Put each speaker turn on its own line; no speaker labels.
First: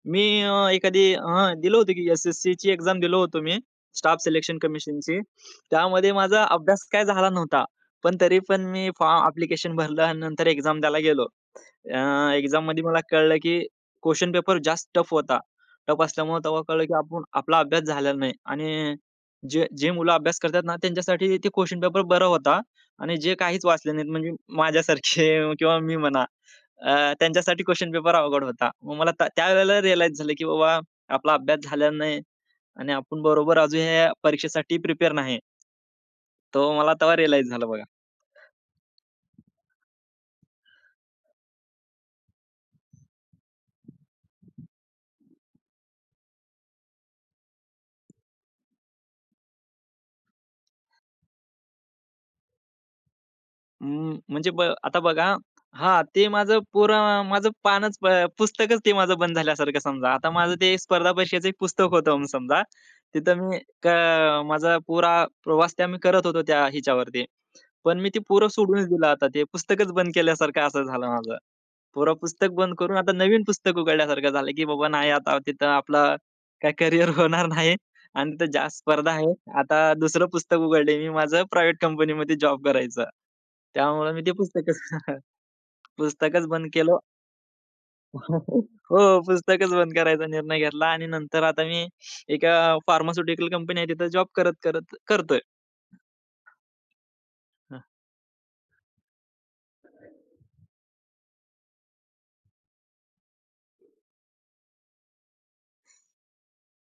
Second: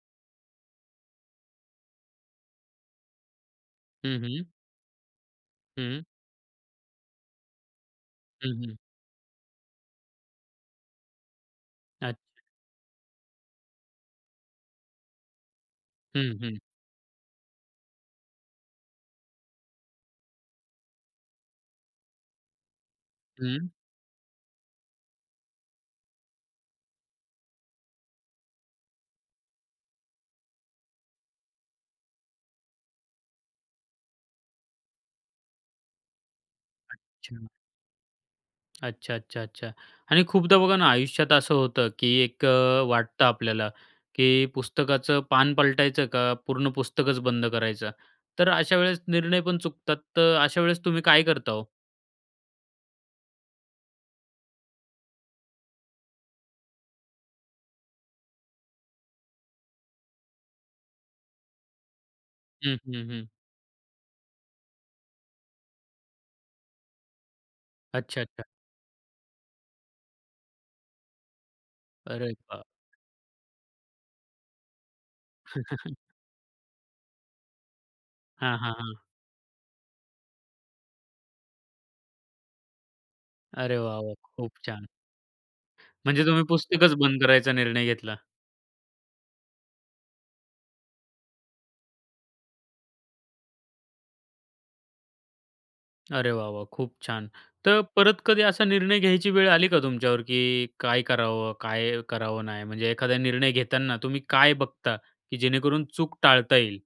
मी अ, एखादी हं. दिलं होतं की एस-एस-सीची एक्झाम दिलो होतो मी स्टाफ
हं, हं.
सिलेक्शन कमिशनची
हं.
त्यामध्ये माझा अभ्यास काय झाला नव्हता. पण तरी
हं,
पण
हं.
मी फॉर्म ॲप्लिकेशन भरलं अन् नंतर एक्झाम द्यायला गेलो. अ,
अच्छ
एक्झाम मध्ये मला कळलं, की क्वेशन पेपर जास्त टफ होता. टफ
हं,
असल्यामुळे
हं.
तेव्हा कळलं की आपण आपला अभ्यास झालेला नाही आणि जे जे मुलं अभ्यास करतात ना त्यांच्यासाठी ते क्वेशन पेपर बरा होता आणि जे काहीच
हं.
वाचले नाहीत म्हणजे माझ्यासारखे किंवा मी म्हणा. अ, त्यांच्यासाठी क्वेशन पेपर अवघड होता. मग मला त्या त्यावेळेला रिअलाइज झालं, की बाबा आपला अभ्यास झालेला नाही आणि आपण बरोबर अजून या परीक्षेसाठी प्रिपेअर नाही. तो मला तेव्हा
अच्छा.
रिअलाइज झालं बघा.
अच्छा, अच्छा, अच्छा आणि खूपदा बघा ना, आयुष्यात असं होतं की एक अ, वाटतं आपल्याला, की "पुस्तकाचं पान पलटायचं का पूर्ण पुस्तकच बंद करायचं?" तर अशा वेळेस निर्णय पण चुकतात तर अशा वेळेस तुम्ही काय करता हो?
अं, म्हणजे ब आता बघा हां, ते माझं पोरं माझं पानच प पुस्तकच ते माझं बंद झाल्यासारखं समजा आता माझं ते स्पर्धा परीक्षेचं एक पुस्तक होतं म्हणून समजा.
हं, हं, हं.
तिथं मी क माझा पुरा प्रवास ते आम्ही करत होतो त्या हिच्यावरती पण मी ते
अच्छा, अच्छा.
पुरं सोडूनच दिलं आता ते पुस्तकच बंद केल्यासारखं असं झालं माझं. पुरं
अरे
पुस्तक
वा!
बंद करून आता नवीन पुस्तक उघडल्यासारखं झालं, की बाबा नाही आता तिथं आपलं काय करियर होणार नाही अन् तिथं
हां, हां,
जास्त
हां.
स्पर्धा आहे. आता दुसरं पुस्तक उघडलंय मी माझं प्रायव्हेट कंपनी मध्ये जॉब करायचं.
अरे वाह!
त्यामुळे
वाह!
मी ते
खूप
पुस्तकच
छान. म्हणजे तुम्ही
पुस्तकच बंद
पुस्तकच
केलं.
बंद करायचा निर्णय घेतला.
हो, पुस्तकच बंद करायचा निर्णय घेतला आणि नंतर आता मी एका फार्मास्युटिकल कंपनी आहे तिथं जॉब करत-करत करतोय.
अरे वाह वाह! खूप छान!
हां.
तर परत कधी असा निर्णय घ्यायची वेळ आली का तुमच्यावर, की काय करावं? काय करावं नाही म्हणजे एखादा निर्णय घेताना तुम्ही काय बघता, की जेणेकरून चूक टाळता येईल?